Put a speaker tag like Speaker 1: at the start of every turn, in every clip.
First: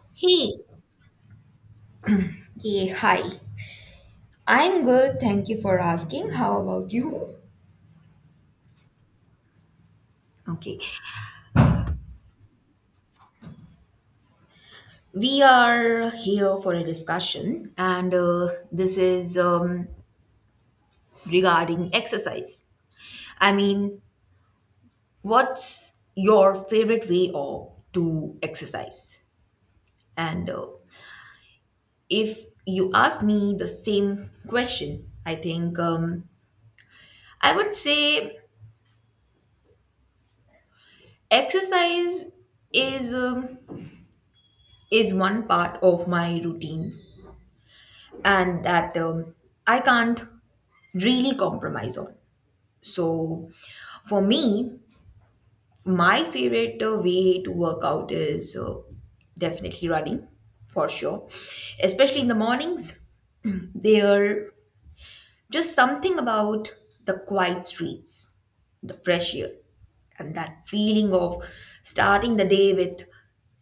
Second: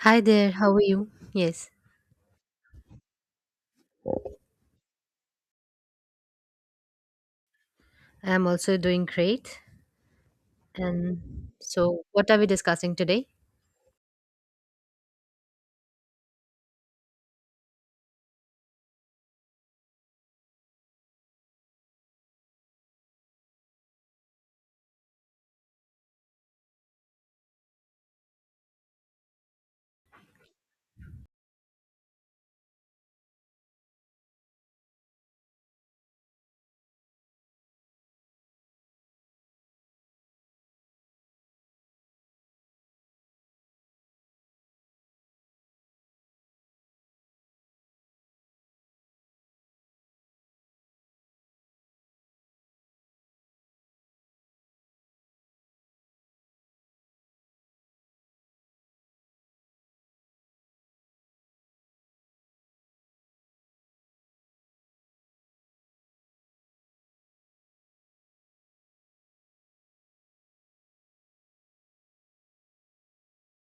Speaker 1: Hi there,
Speaker 2: Hey,
Speaker 1: how are you? Yes,
Speaker 2: okay, hi. I'm good. Thank you for asking. How about you?
Speaker 1: I'm also doing great.
Speaker 2: Okay,
Speaker 1: And so, what are we discussing today?
Speaker 2: we are here for a discussion, and this is regarding exercise. I mean, what's your favorite way of to exercise? And if you ask me the same question, I think I would say exercise is um, is one part of my routine and that I can't really compromise on. So, for me, my favorite way to work out is definitely running for sure, especially in the mornings. There just something about the quiet streets, the fresh air, and that feeling of starting the day with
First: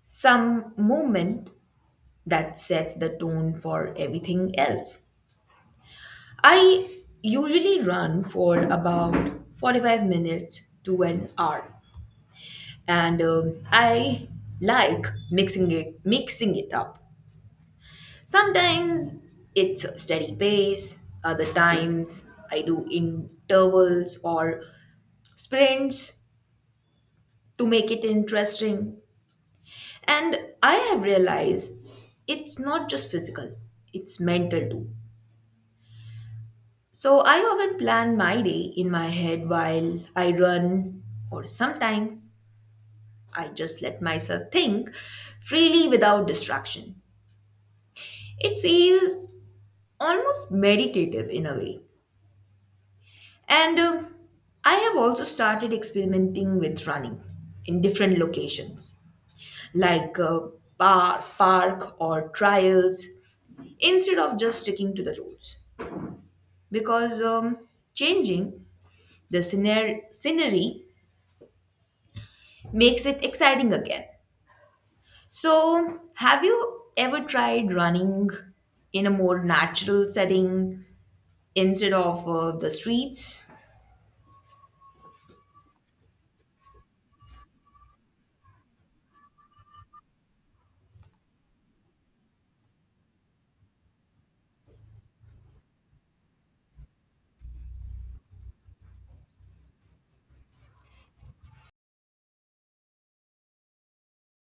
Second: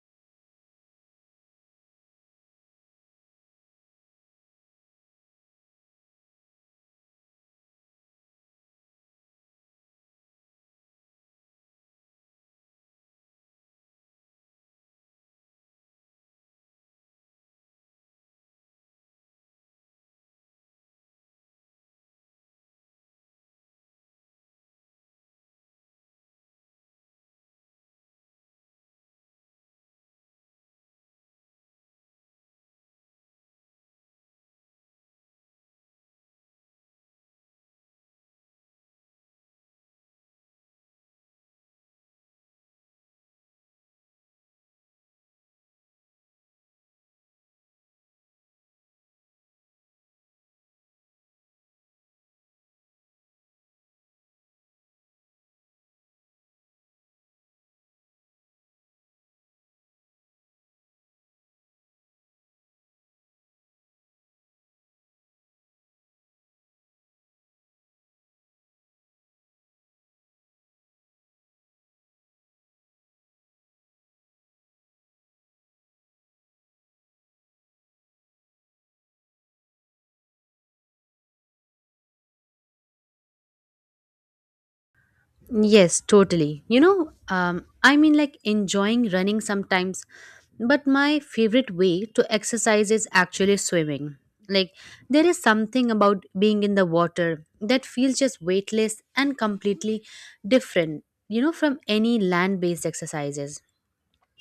Speaker 2: some movement that sets the tone for everything else. I usually run for about 45 minutes to an hour and I like mixing it up. Sometimes it's a steady pace, other times I do intervals or sprints to make it interesting. And I have realized it's not just physical, it's mental too. So I often plan my day in my head while I run, or sometimes I just let myself think freely without distraction. It feels almost meditative in a way. And I have also started experimenting with running in different locations, like park or trials, instead of just sticking to the rules. Because changing the scenery makes it exciting again. So, have you ever tried running in a more natural setting instead of the streets?
Speaker 1: Yes, totally. Like enjoying running sometimes, but my favorite way to exercise is actually swimming. Like, there is something about being in the water that feels just weightless and completely different, from any land based exercises.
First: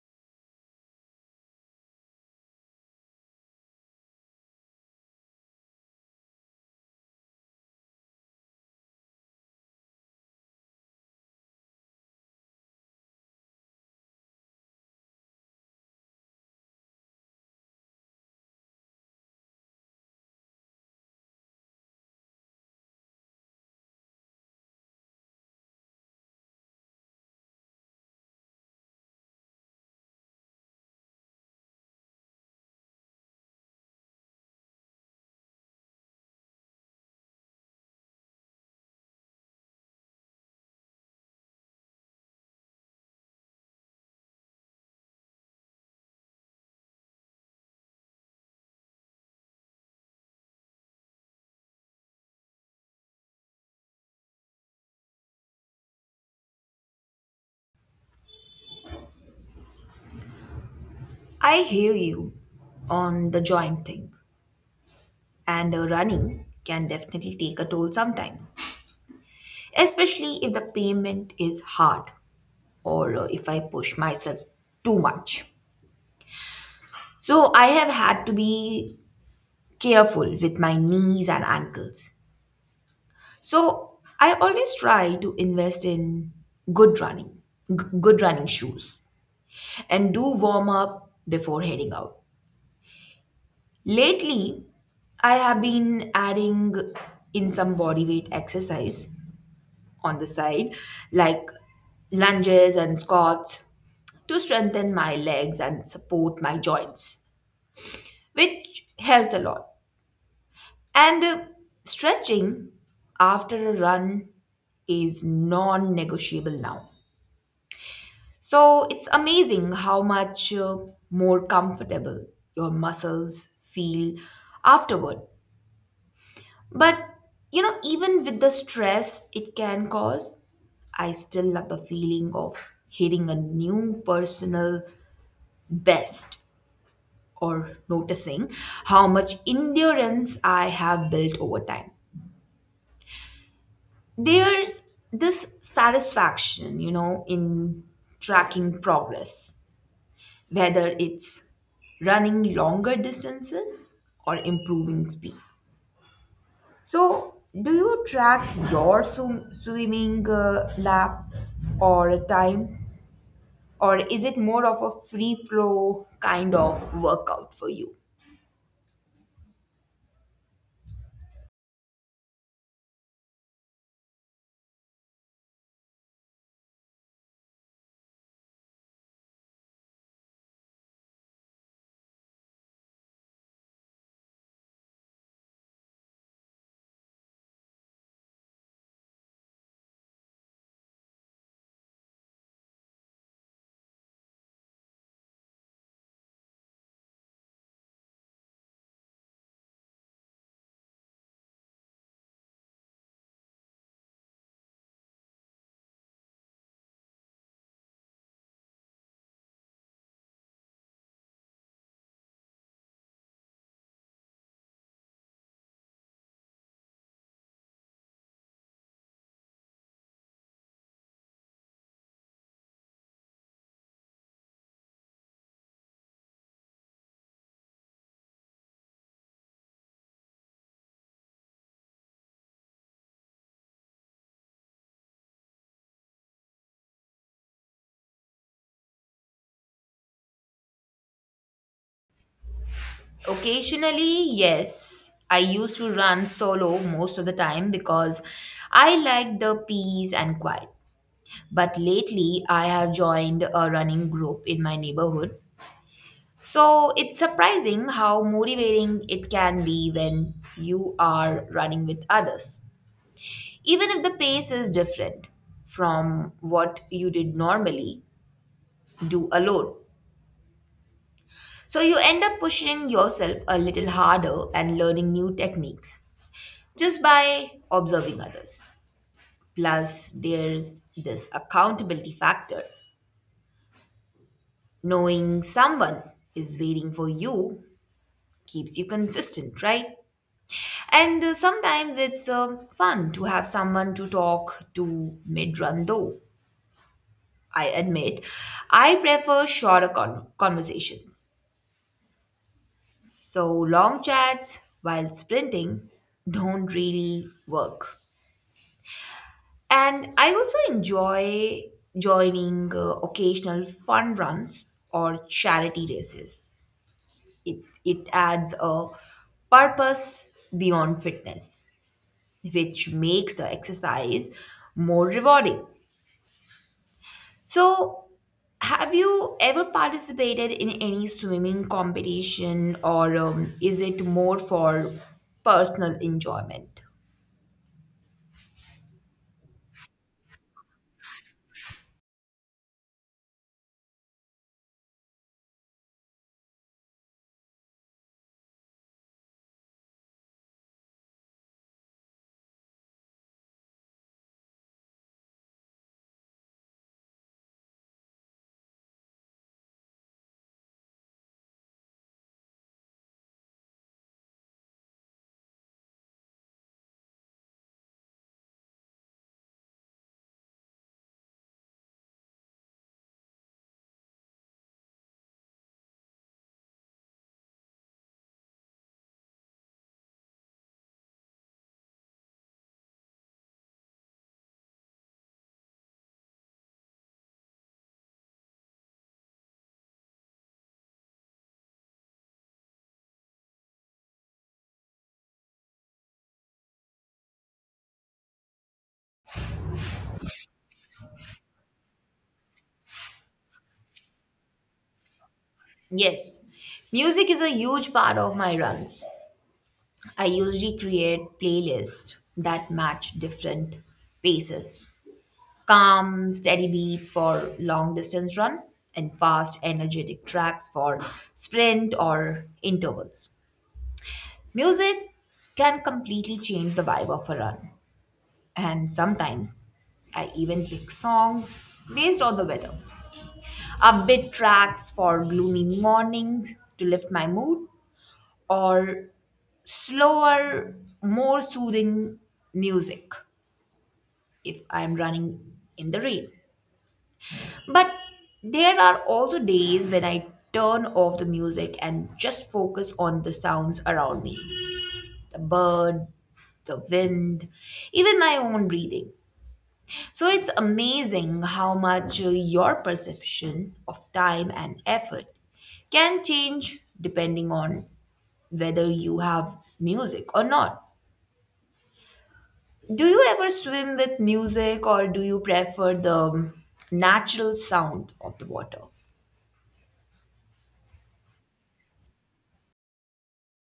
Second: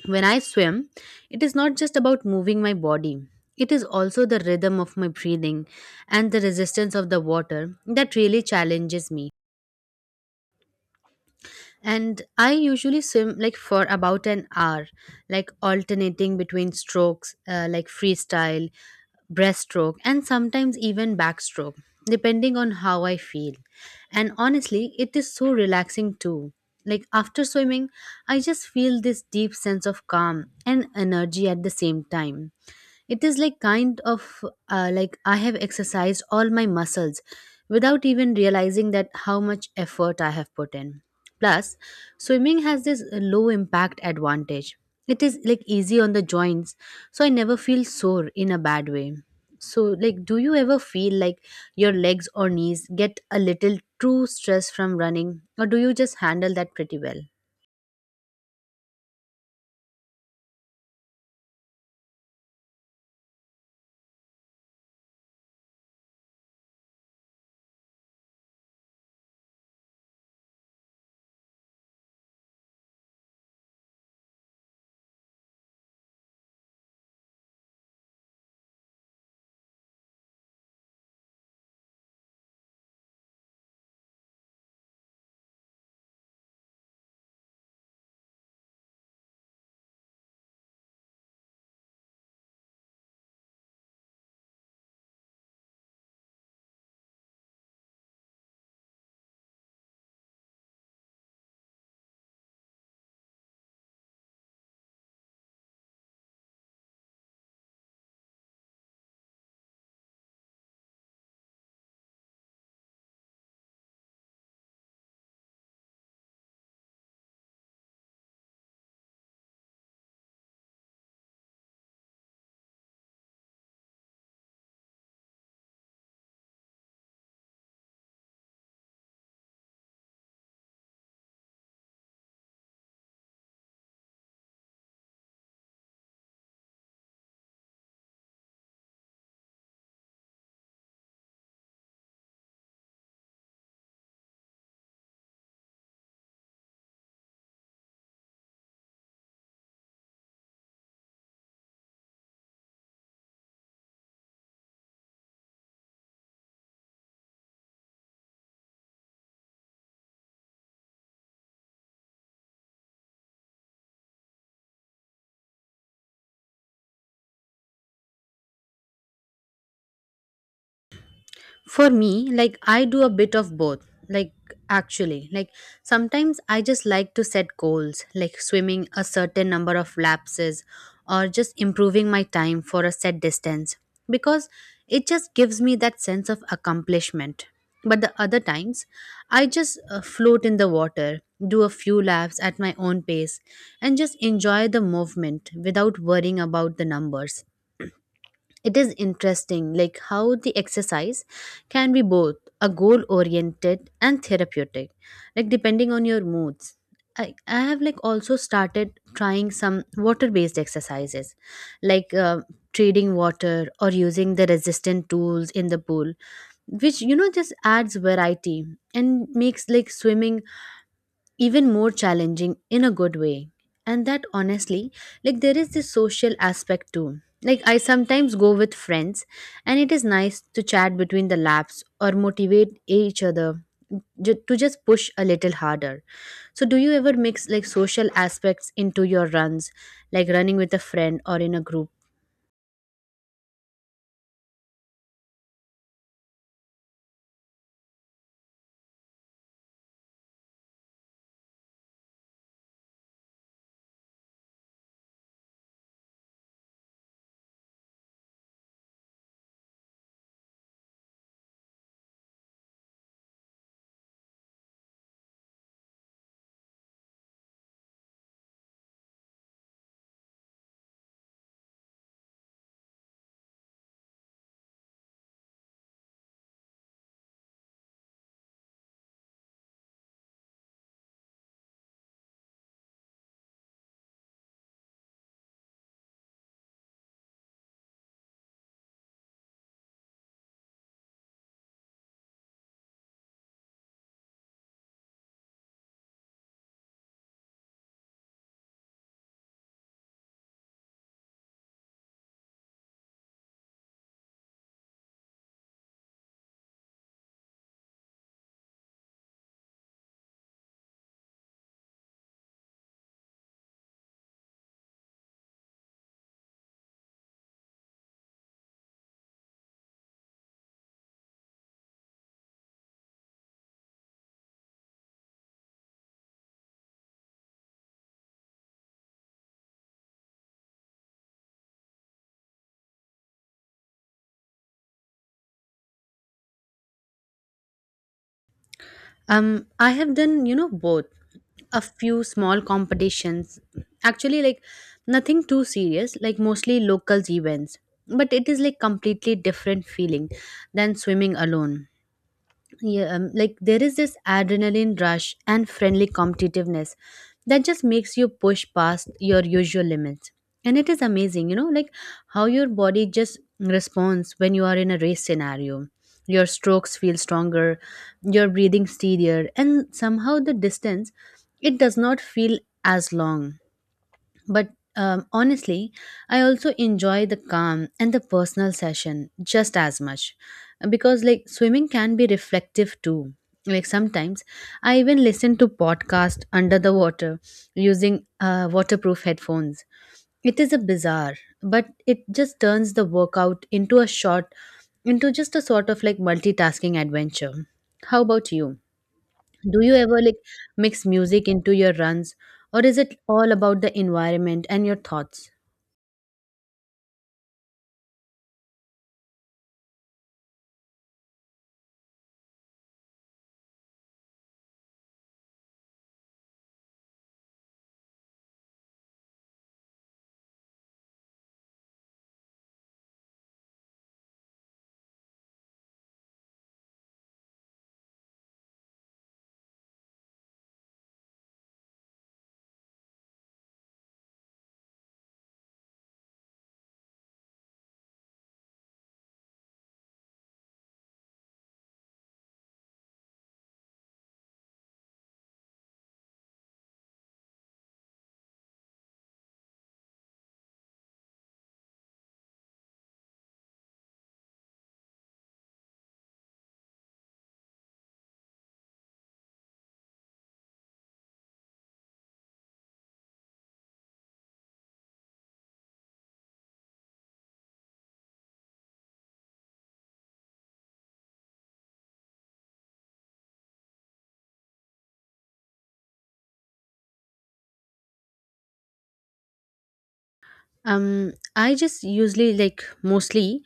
Speaker 1: When I swim, it is not just about moving my body, it is also the rhythm of my breathing and the resistance of the water that really challenges me, and I usually swim like for about an hour, like alternating between strokes, like freestyle, breaststroke, and sometimes even backstroke, depending on how I feel. And honestly, it is so relaxing too. Like after swimming, I just feel this deep sense of calm and energy at the same time. It is like kind of, like I have exercised all my muscles without even realizing that how much effort I have put in. Plus, swimming has this low impact advantage. It is like easy on the joints, so I never feel sore in a bad way. So, like, do you ever feel like your legs or knees get a little true stress from running, or do you just handle that pretty well?
Speaker 2: I hear you on the joint thing, and running can definitely take a toll sometimes, especially if the pavement is hard or if I push myself too much. So, I have had to be careful with my knees and ankles. So I always try to invest in good running, good running shoes, and do warm up before heading out. Lately, I have been adding in some body weight exercise on the side, like lunges and squats, to strengthen my legs and support my joints, which helps a lot. And stretching after a run is non negotiable now. So it's amazing how much more comfortable your muscles feel afterward. But even with the stress it can cause, I still love the feeling of hitting a new personal best or noticing how much endurance I have built over time. There's this satisfaction in tracking progress whether it's running longer distances or improving speed. So, do you track your swimming laps or time, or is it more of a free flow kind of workout for you?
Speaker 1: For me, like I do a bit of both. Like actually, like sometimes I just like to set goals, like swimming a certain number of lapses or just improving my time for a set distance, because it just gives me that sense of accomplishment. But the other times, I just float in the water, do a few laps at my own pace, and just enjoy the movement without worrying about the numbers. It is interesting like how the exercise can be both a goal oriented and therapeutic, like depending on your moods. I have like also started trying some water based exercises, like trading water or using the resistant tools in the pool, which just adds variety and makes like swimming even more challenging in a good way. And that honestly, like there is this social aspect too. Like I sometimes go with friends, and it is nice to chat between the laps or motivate each other to just push a little harder. So do you ever mix like social aspects into your runs, like running with a friend or in a group?
Speaker 2: Occasionally, yes. I used to run solo most of the time because I like the peace and quiet. But lately, I have joined a running group in my neighborhood. So it's surprising how motivating it can be when you are running with others. Even if the pace is different from what you did normally do alone. So you end up pushing yourself a little harder and learning new techniques just by observing others. Plus, there's this accountability factor. Knowing someone is waiting for you keeps you consistent, right? And sometimes it's fun to have someone to talk to mid run, though. I admit, I prefer shorter conversations. So, long chats while sprinting don't really work. And I also enjoy joining occasional fun runs or charity races. It adds a purpose beyond fitness, which makes the exercise more rewarding. So, have you ever participated in any swimming competition, or is it more for personal enjoyment?
Speaker 1: I have done, both. A few small competitions. Actually, like nothing too serious, like mostly locals events. But it is like completely different feeling than swimming alone. Yeah, like there is this adrenaline rush and friendly competitiveness that just makes you push past your usual limits. And it is amazing, like how your body just responds when you are in a race scenario. Your strokes feel stronger, your breathing steadier, and somehow the distance, it does not feel as long. But honestly, I also enjoy the calm and the personal session just as much, because, like, swimming can be reflective too. Like, sometimes I even listen to podcast under the water using waterproof headphones. It is a bizarre, but it just turns the workout into a short, into just a sort of like multitasking adventure. How about you? Do you ever like mix music into your runs, or is it all about the environment and your thoughts?
Speaker 2: Yes, music is a huge part of my runs. I usually create playlists that match different paces calm, steady beats for long distance run, and fast, energetic tracks for sprint or intervals. Music can completely change the vibe of a run. And sometimes I even pick songs based on the weather. Upbeat tracks for gloomy mornings to lift my mood, or slower, more soothing music if I'm running in the rain. But there are also days when I turn off the music and just focus on the sounds around me the bird, the wind, even my own breathing. So it's amazing how much your perception of time and effort can change depending on whether you have music or not. Do you ever swim with music or do you prefer the natural sound of the water?
Speaker 1: Um, I just usually like mostly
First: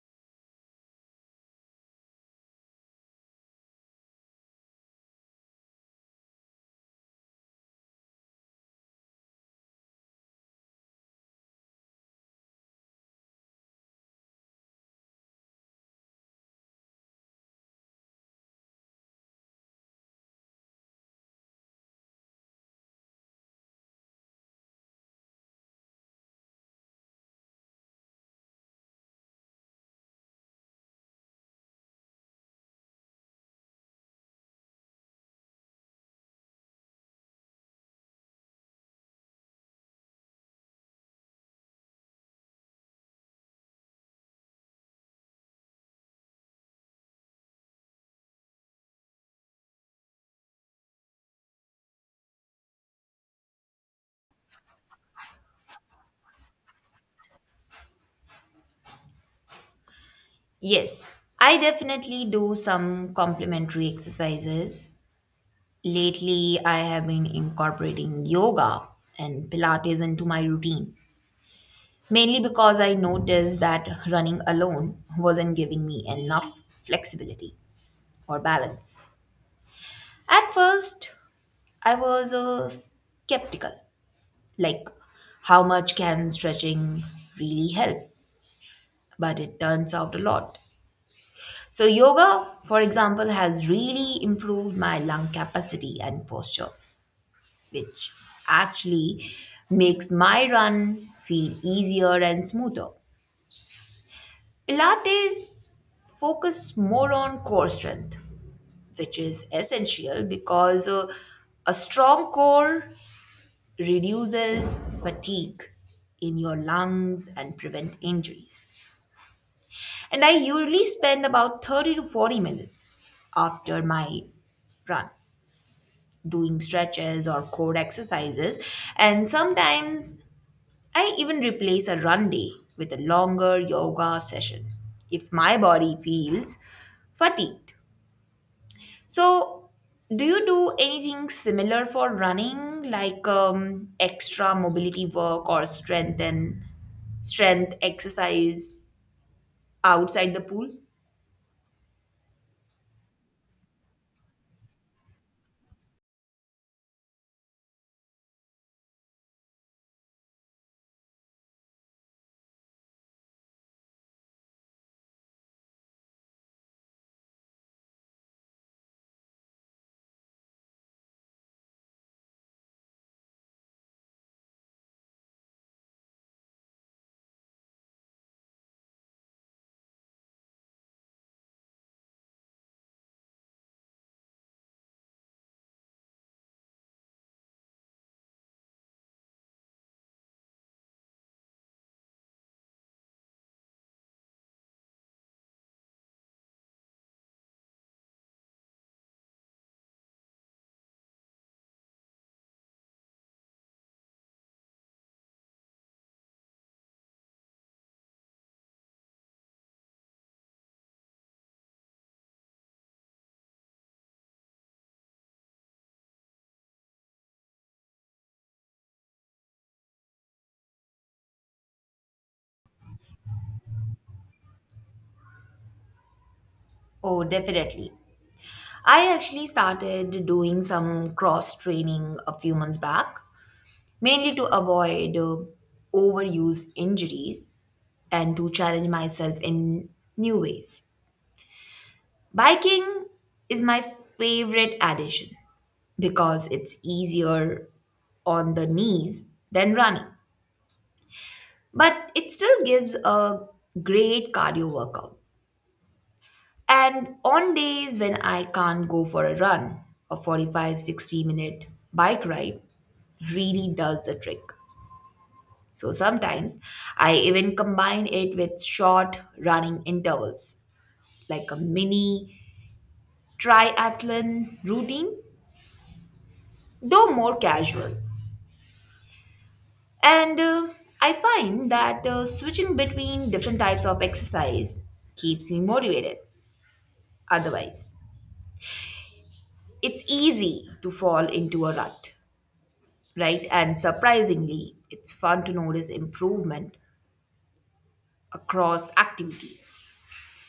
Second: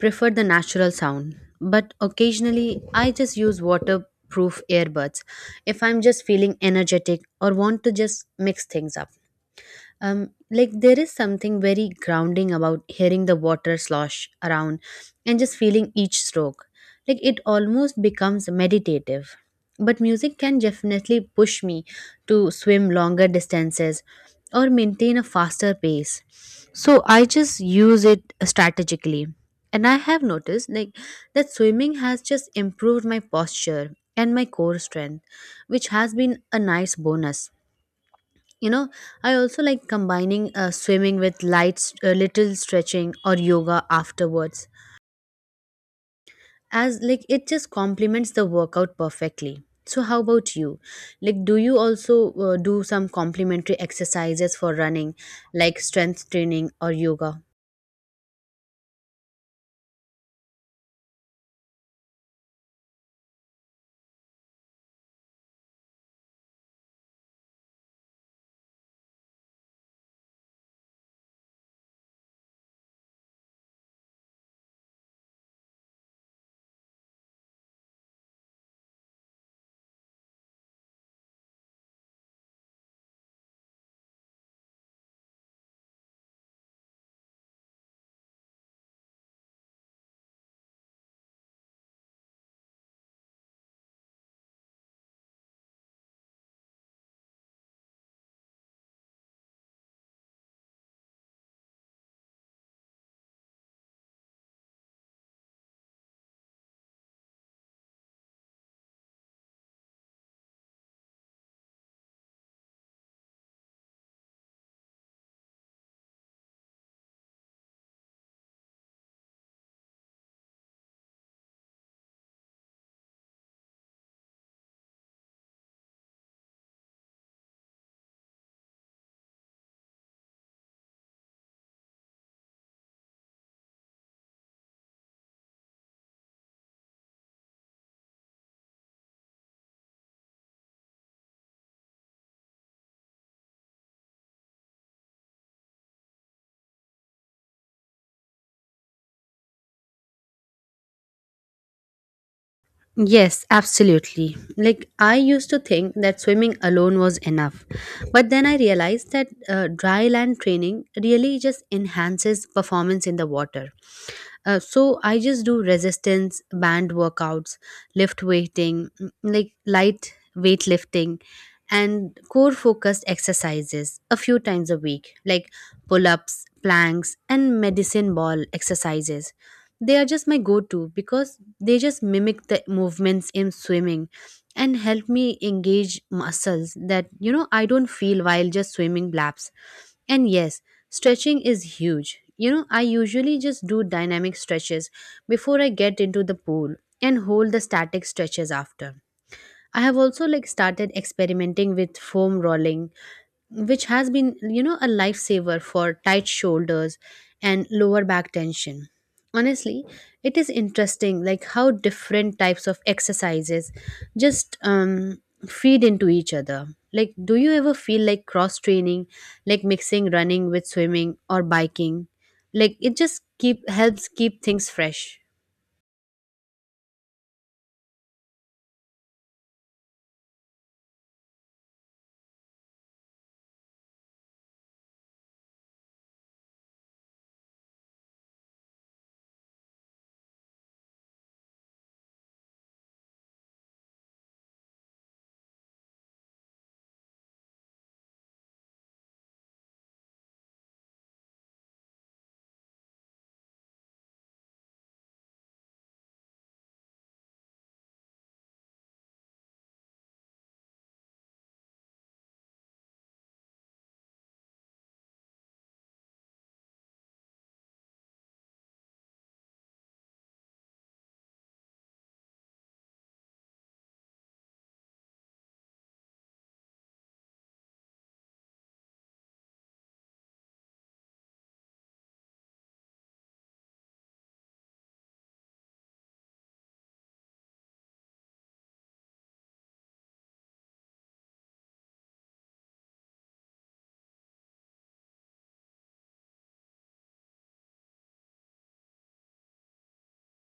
Speaker 1: prefer the natural sound, but occasionally I just use waterproof earbuds if I'm just feeling energetic or want to just mix things up. Um, like there is something very grounding about hearing the water slosh around and just feeling each stroke, like it almost becomes meditative. But music can definitely push me to swim longer distances or maintain a faster pace, so I just use it strategically. And I have noticed like that swimming has just improved my posture and my core strength, which has been a nice bonus. you know I also like combining swimming with light little stretching or yoga afterwards, as like it just complements the workout perfectly. So how about you, like do you also do some complementary exercises for running, like strength training or yoga?
Speaker 2: Yes, I definitely do some complementary exercises. Lately, I have been incorporating yoga and Pilates into my routine, mainly because I noticed that running alone wasn't giving me enough flexibility or balance. At first, I was skeptical like, how much can stretching really help? But it turns out a lot. So, yoga, for example, has really improved my lung capacity and posture, which actually makes my run feel easier and smoother. Pilates focus more on core strength, which is essential because a strong core reduces fatigue in your lungs and prevent injuries. And I usually spend about 30 to 40 minutes after my run doing stretches or core exercises and sometimes I even replace a run day with a longer yoga session if my body feels fatigued. So, do you do anything similar for running, like extra mobility work or strength exercise outside the pool?
Speaker 1: Yes, absolutely. Like, I used to think that swimming alone was enough. But then I realized that dry land training really just enhances performance in the water. So I just do resistance band workouts, lift weighting, mm, like light weightlifting, and core focused exercises a few times a week, like pull ups, planks, and medicine ball exercises. They are just my go to because they just mimic the movements in swimming and help me engage muscles that I don't feel while just swimming laps. And yes, stretching is huge. I usually just do dynamic stretches before I get into the pool, and hold the static stretches after. I have also like started experimenting with foam rolling, which has been a lifesaver for tight shoulders and lower back tension. Honestly, it is interesting like how different types of exercises just feed into each other. Like do you ever feel like cross training, like mixing running with swimming or biking, like it just keep helps keep things fresh?
Speaker 2: Oh, definitely. I actually started doing some cross training a few months back, mainly to avoid overuse injuries and to challenge myself in new ways. Biking is my favorite addition because it's easier on the knees than running, but it still gives a great cardio workout. And on days when I can't go for a run, a 45, 60-minute bike ride really does the trick. So sometimes I even combine it with short running intervals, like a mini triathlon routine, though more casual. And I find that switching between different types of exercise keeps me motivated. Otherwise, it's easy to fall into a rut, right? And surprisingly, it's fun to notice improvement across activities,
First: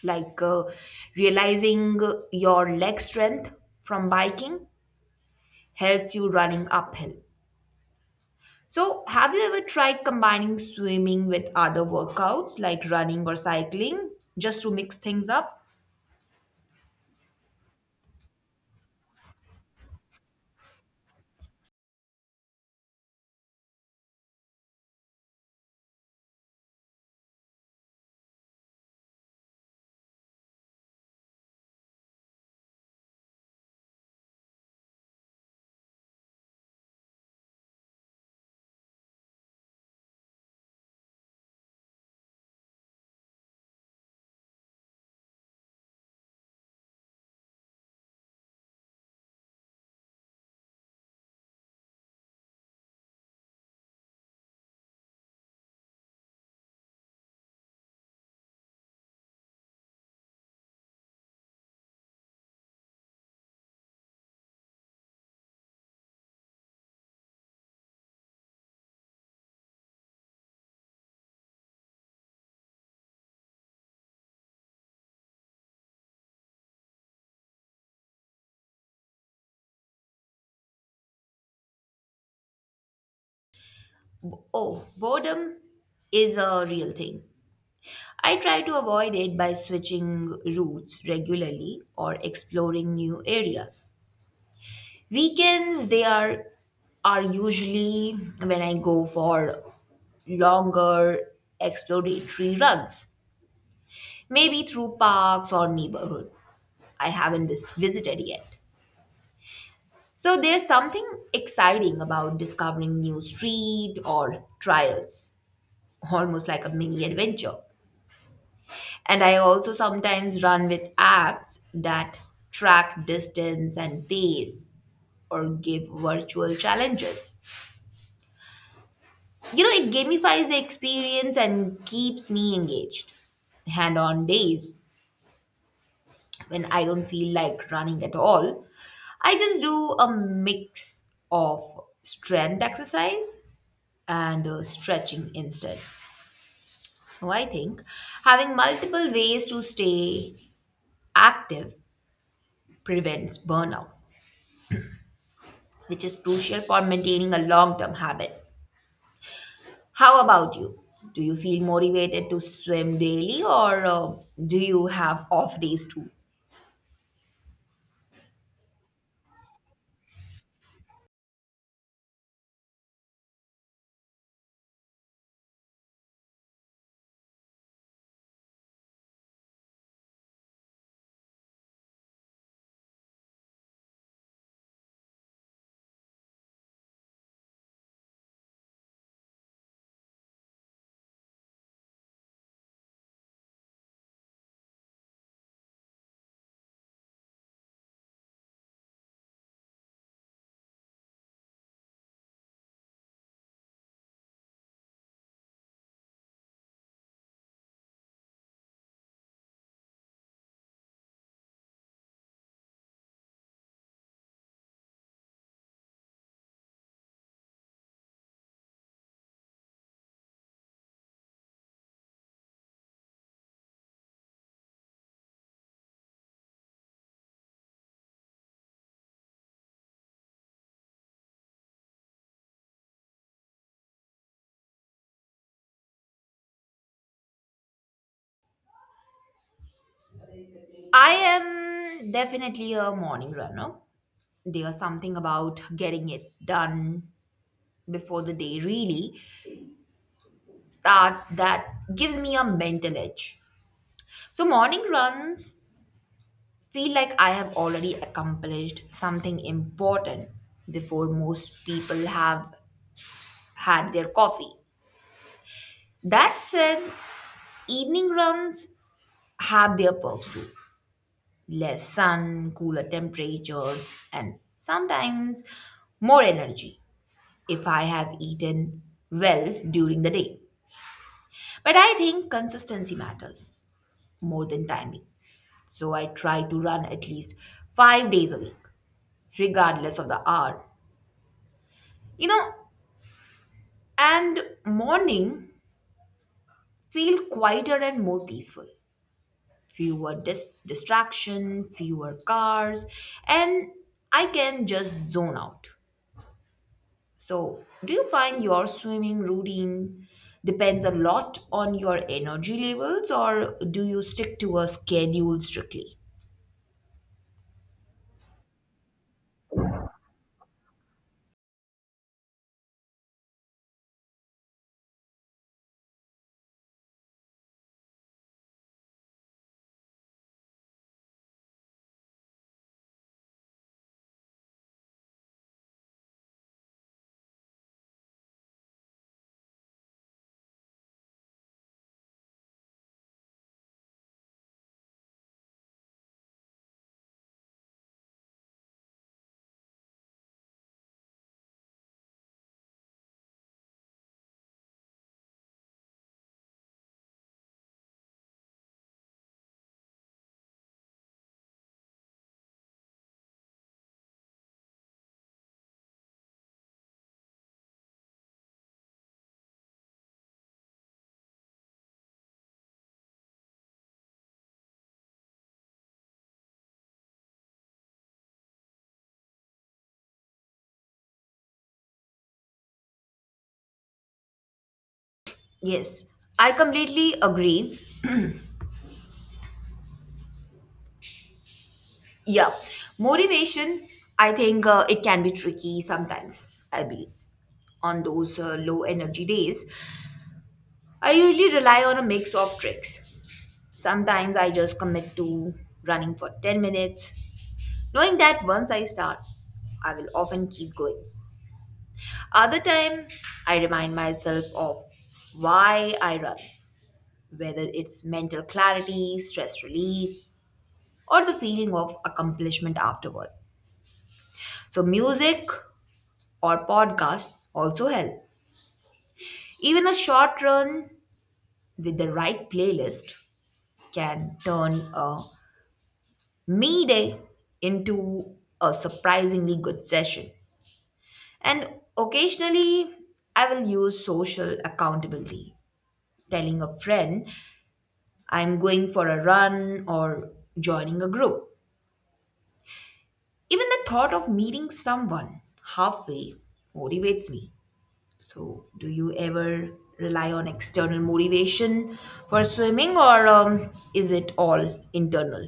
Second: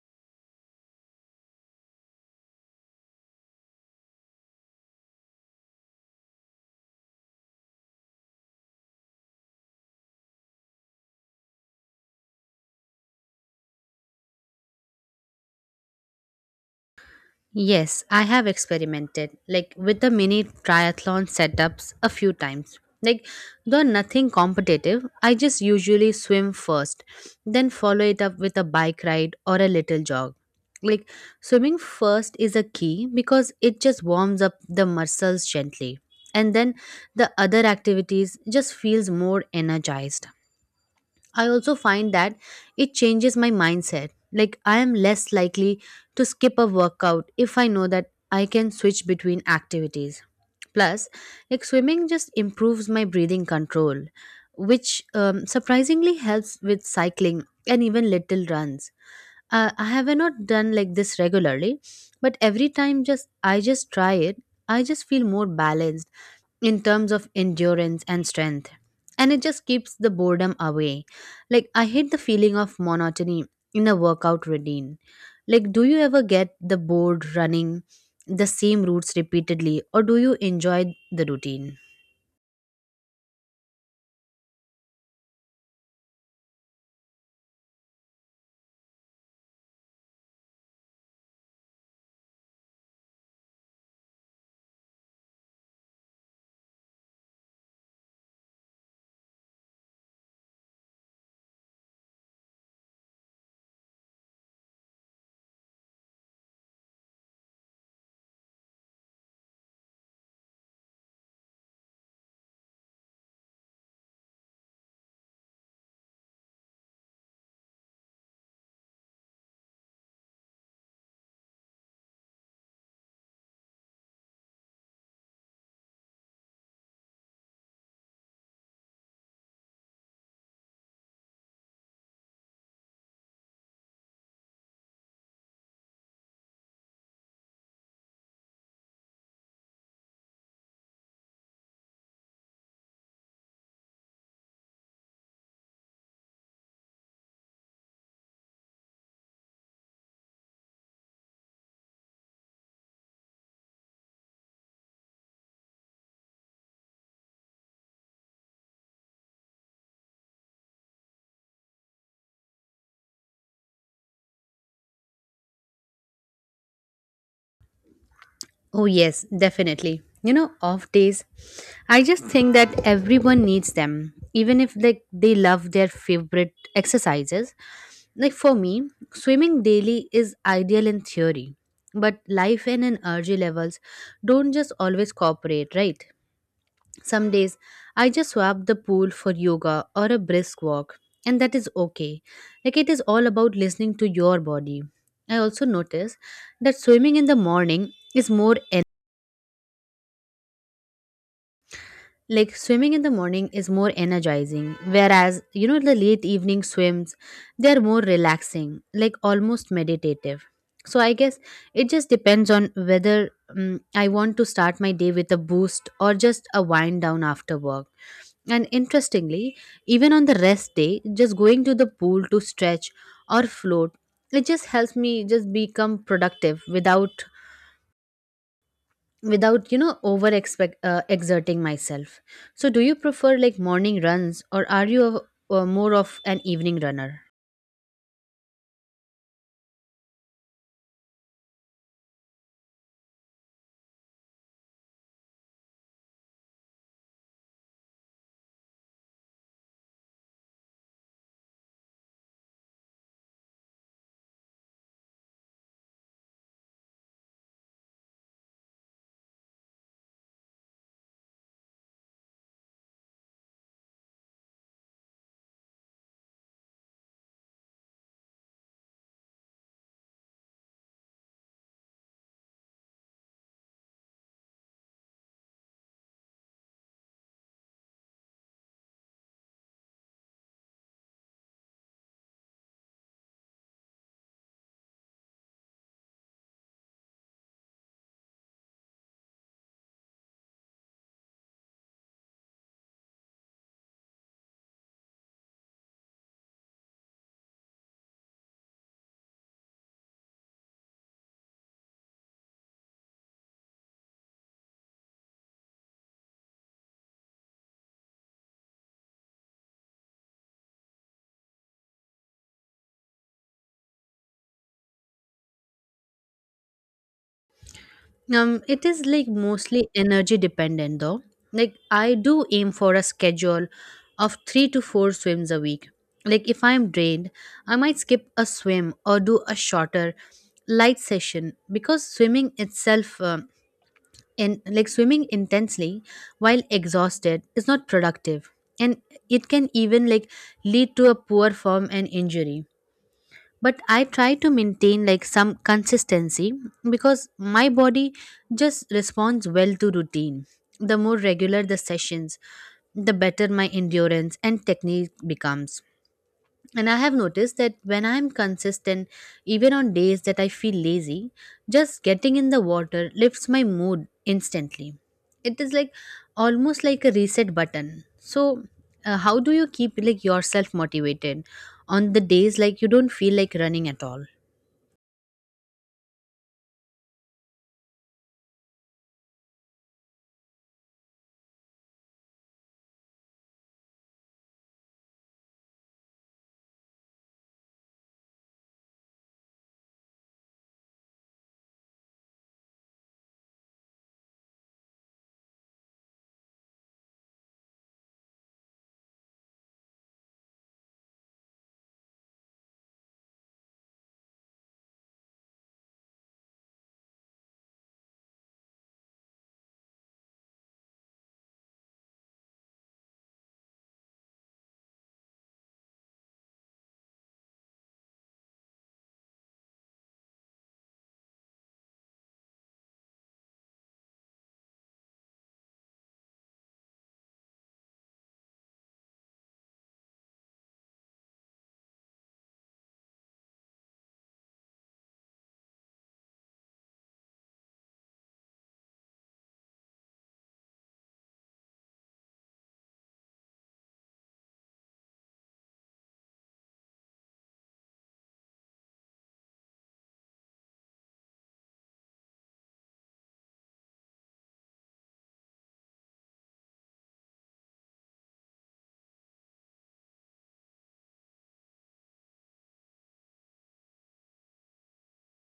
Speaker 2: like realizing your leg strength from biking helps you running uphill. So, have you ever tried combining swimming with other workouts like running or cycling just to mix things up?
Speaker 1: Yes, I have experimented like with the mini triathlon setups a few times. Like though nothing competitive, I just usually swim first, then follow it up with a bike ride or a little jog. Like swimming first is a key because it just warms up the muscles gently, and then the other activities just feels more energized. I also find that it changes my mindset. Like, I am less likely to skip a workout if I know that I can switch between activities. Plus, like, swimming just improves my breathing control, which surprisingly helps with cycling and even little runs. I have not done like this regularly, but every time just I just try it, I just feel more balanced in terms of endurance and strength. And it just keeps the boredom away. Like, I hate the feeling of monotony in a workout routine. Like, do you ever get the bored running the same routes repeatedly, or do you enjoy the routine?
Speaker 2: Oh, boredom is a real thing. I try to avoid it by switching routes regularly or exploring new areas. Weekends, they are usually when I go for longer exploratory runs, maybe through parks or neighborhood I haven't visited yet. So there's something exciting about discovering new street or trials, almost like a mini adventure. And I also sometimes run with apps that track distance and pace or give virtual challenges. It gamifies the experience and keeps me engaged. And on days when I don't feel like running at all, I just do a mix of strength exercise and stretching instead. So I think having multiple ways to stay active prevents burnout, which is crucial for maintaining a long term habit. How about you? Do you feel motivated to swim daily or do you have off days too?
Speaker 1: Oh, yes, definitely. Off days, I just think that everyone needs them, even if like they love their favorite exercises. Like for me, swimming daily is ideal in theory, but life and energy levels don't just always cooperate, right? Some days I just swap the pool for yoga or a brisk walk, and that is okay. Like it is all about listening to your body. I also notice that swimming in the morning is more like swimming in the morning is more energizing, whereas the late evening swims, they're more relaxing, like almost meditative. So I guess it just depends on whether I want to start my day with a boost or just a wind down after work. And interestingly, even on the rest day, just going to the pool to stretch or float, it just helps me just become productive without over expect exerting myself. So do you prefer like morning runs, or are you more of an evening runner?
Speaker 2: I am definitely a morning runner. There's something about getting it done before the day really start that gives me a mental edge. So morning runs feel like I have already accomplished something important before most people have had their coffee. That said, evening runs have their perks too. Less sun, cooler temperatures, and sometimes more energy if I have eaten well during the day. But I think consistency matters more than timing. So I try to run at least 5 days a week, regardless of the hour. You know, and morning feel quieter and more peaceful, fewer distraction, fewer cars, and I can just zone out. So, do you find your swimming routine depends a lot on your energy levels or do you stick to a schedule strictly?
Speaker 1: Um, it is like mostly energy dependent, though like I do aim for a schedule of 3 to 4 swims a week. Like if I'm drained, I might skip a swim or do a shorter, light session, because swimming itself um, and like swimming intensely while exhausted is not productive, and it can even like lead to a poor form and injury. But I try to maintain like some consistency, because my body just responds well to routine. The more regular the sessions, the better my endurance and technique becomes. And I have noticed that when I'm consistent, even on days that I feel lazy, just getting in the water lifts my mood instantly. It is like almost like a reset button. So, how do you keep like yourself motivated on the days like you don't feel like running at all?
Speaker 2: Yes, I completely agree. Yeah, motivation, I think it can be tricky sometimes, I believe, on those low energy days. I usually rely on a mix of tricks. Sometimes I just commit to running for 10 minutes, knowing that once I start, I will often keep going. Other time, I remind myself of why I run, whether it's mental clarity, stress relief, or the feeling of accomplishment afterward. So music or podcast also help. Even a short run with the right playlist can turn a me day into a surprisingly good session. And occasionally, I will use social accountability, telling a friend I'm going for a run or joining a group. Even the thought of meeting someone halfway motivates me. So, do you ever rely on external motivation for swimming or is it all internal?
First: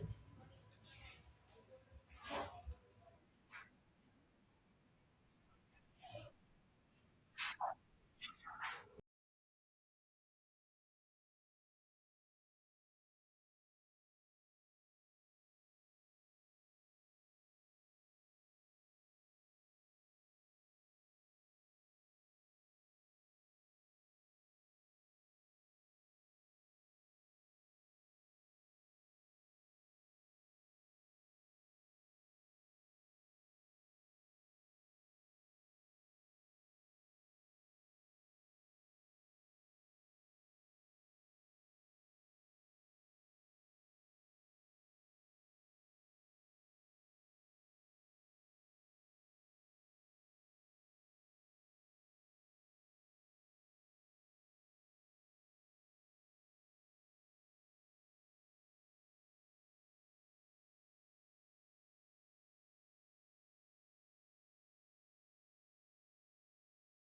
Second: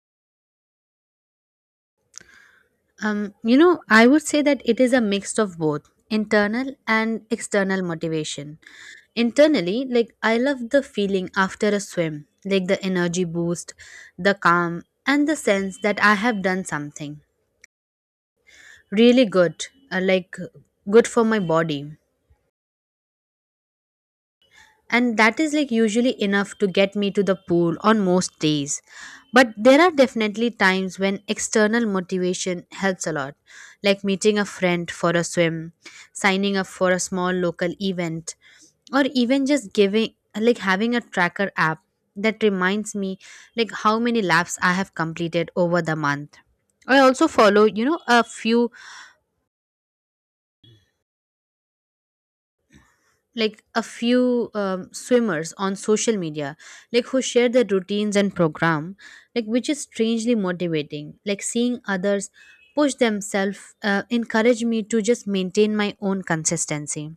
Speaker 1: I would say that it is a mix of both internal and external motivation. Internally, like I love the feeling after a swim, like the energy boost, the calm, and the sense that I have done something really good, like good for my body. And that is like usually enough to get me to the pool on most days. But there are definitely times when external motivation helps a lot, like meeting a friend for a swim, signing up for a small local event, or even just giving like having a tracker app that reminds me like how many laps I have completed over the month. I also follow a few, swimmers on social media, like who share their routines and program, like which is strangely motivating. Like seeing others push themselves encourage me to just maintain my own consistency.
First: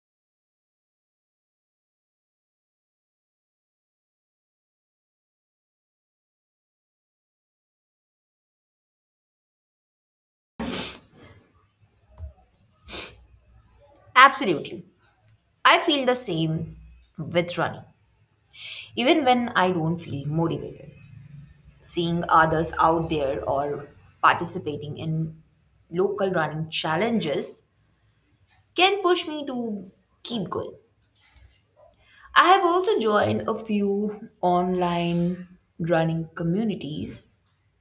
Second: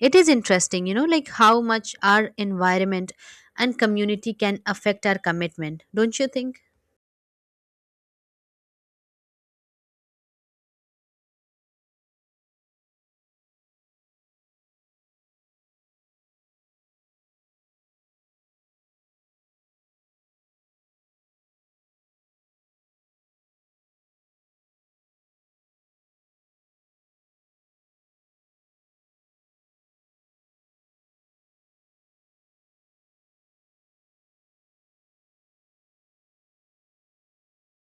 Speaker 1: It is interesting, like how much our environment and community can affect our commitment, don't you think?
Speaker 2: Absolutely. I feel the same with running, even when I don't feel motivated, seeing others out there or participating in local running challenges can push me to keep going. I have also joined a few online running communities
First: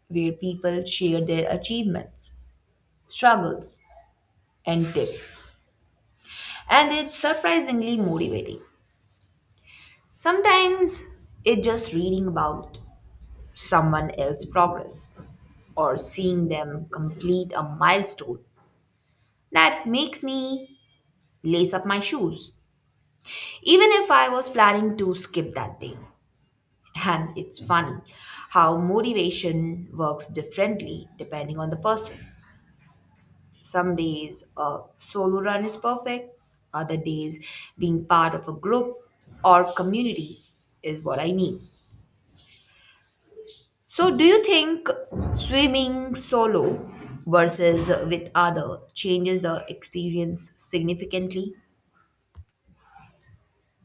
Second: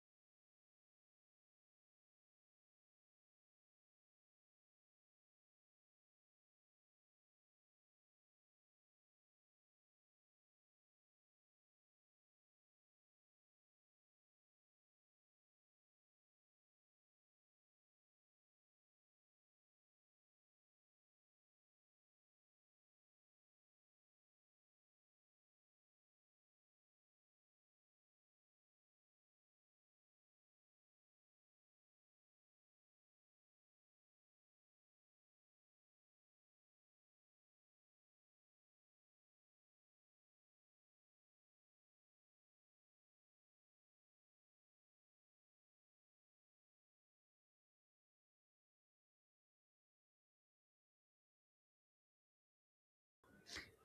Speaker 2: where people share their achievements, struggles, and tips. And it's surprisingly motivating. Sometimes it's just reading about someone else's progress or seeing them complete a milestone that makes me lace up my shoes, even if I was planning to skip that day. And it's funny how motivation works differently depending on the person. Some days a solo run is perfect, other days being part of a group or community is what I need. So, do you think swimming solo versus with other changes the experience significantly?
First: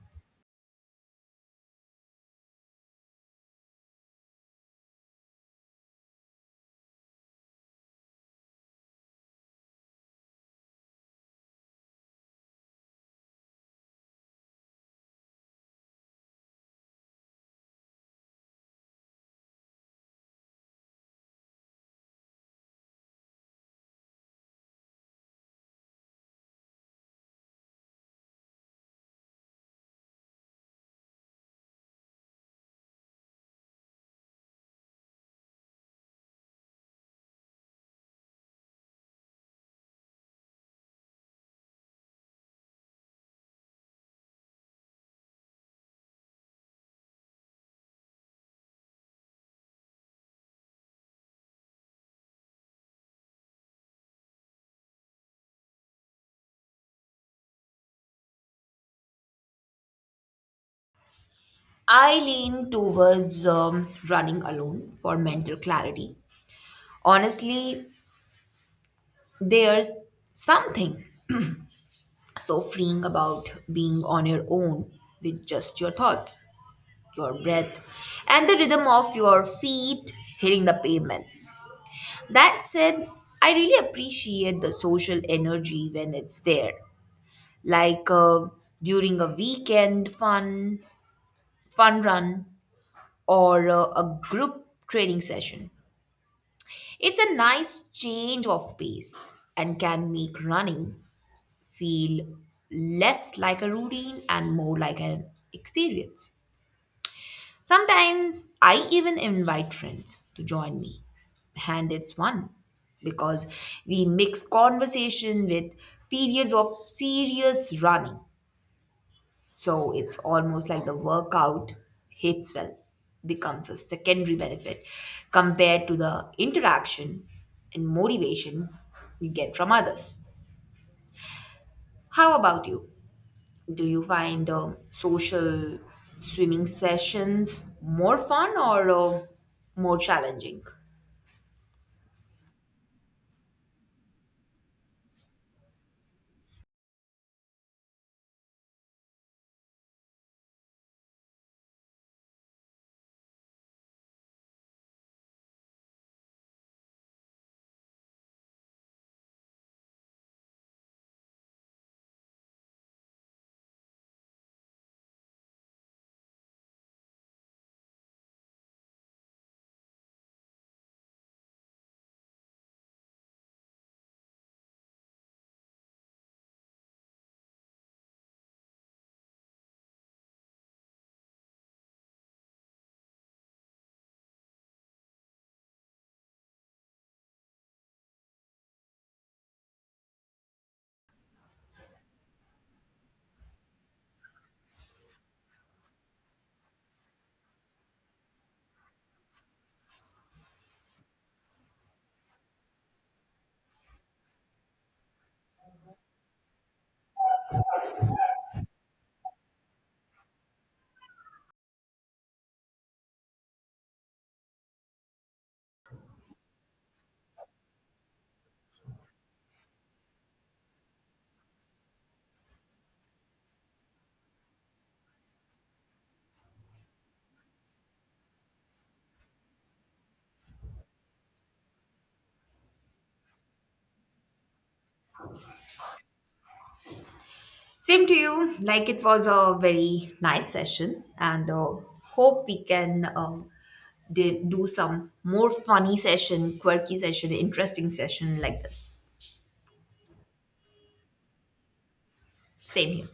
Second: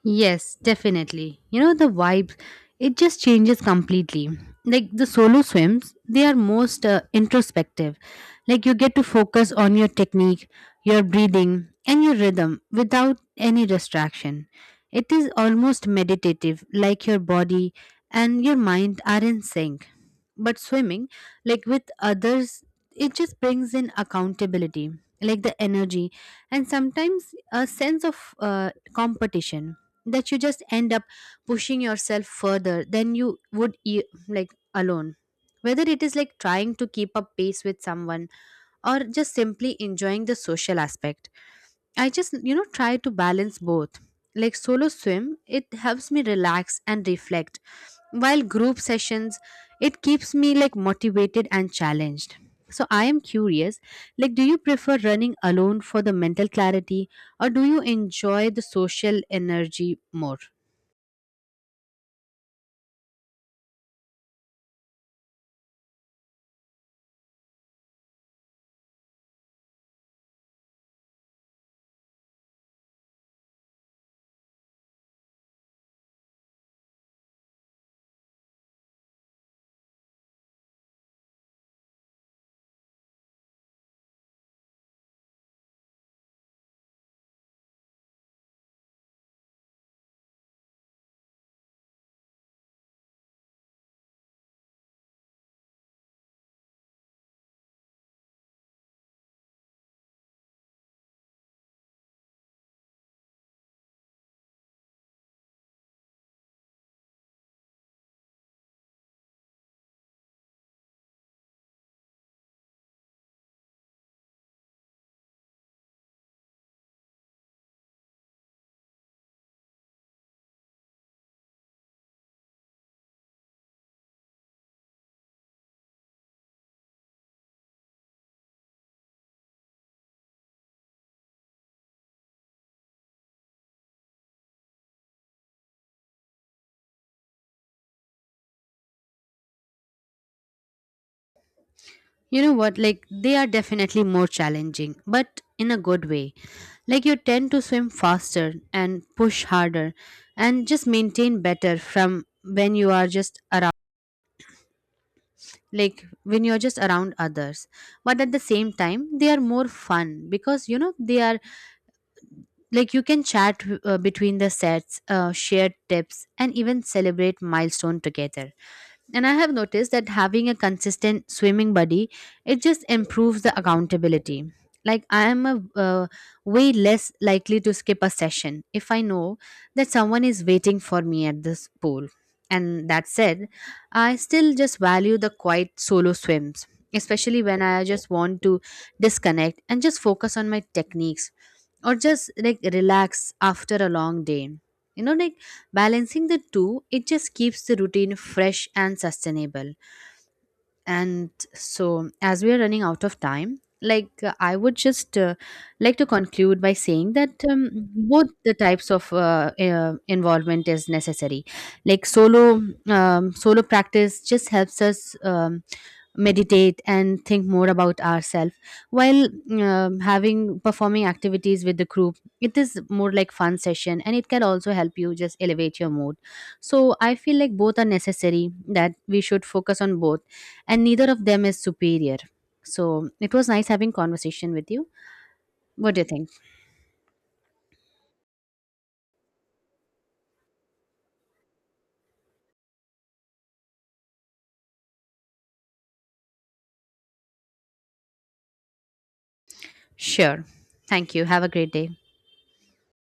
Speaker 1: Yes, definitely. The vibes, it just changes completely. Like the solo swims, they are most introspective. Like you get to focus on your technique, your breathing, and your rhythm without any distraction. It is almost meditative, like your body and your mind are in sync. But swimming, like with others, it just brings in accountability, like the energy, and sometimes a sense of competition, that you just end up pushing yourself further than you would like alone, whether it is like trying to keep up pace with someone, or just simply enjoying the social aspect. I just try to balance both. Like solo swim, it helps me relax and reflect, while group sessions, it keeps me like motivated and challenged. So I am curious, like do you prefer running alone for the mental clarity, or do you enjoy the social energy more?
Speaker 2: I lean towards running alone for mental clarity. Honestly, there's something so freeing about being on your own with just your thoughts, your breath, and the rhythm of your feet hitting the pavement. That said, I really appreciate the social energy when it's there, like during a weekend fun run, or a group training session. It's a nice change of pace and can make running feel less like a routine and more like an experience. Sometimes I even invite friends to join me, and it's fun because we mix conversation with periods of serious running. So it's almost like the workout itself becomes a secondary benefit compared to the interaction and motivation you get from others. How about you? Do you find social swimming sessions more fun or more challenging?
Speaker 1: You know what? Like, they are definitely more challenging, but in a good way. Like, you tend to swim faster and push harder and just maintain better from when you are just around, like, when you're just around others. But at the same time, they are more fun because, they are like you can chat between the sets, share tips and even celebrate milestone together. And I have noticed that having a consistent swimming buddy, it just improves the accountability. Like I am uh, way less likely to skip a session if I know that someone is waiting for me at this pool. And that said, I still just value the quiet solo swims, especially when I just want to disconnect and just focus on my techniques, or just like relax after a long day. Like balancing the two, it just keeps the routine fresh and sustainable. And so as we are running out of time, like I would just like to conclude by saying that both the types of involvement is necessary. Like solo practice just helps us meditate and think more about ourselves, while having performing activities with the group, it is more like fun session, and it can also help you just elevate your mood. So I feel like both are necessary, that we should focus on both, and neither of them is superior. So it was nice having conversation with you. What do you think?
Speaker 2: Same to you. Like it was a very nice session, and hope we can do some more funny session, quirky session, interesting session like this.
Speaker 1: Sure. Thank you. Have a great day.
Speaker 2: Same here.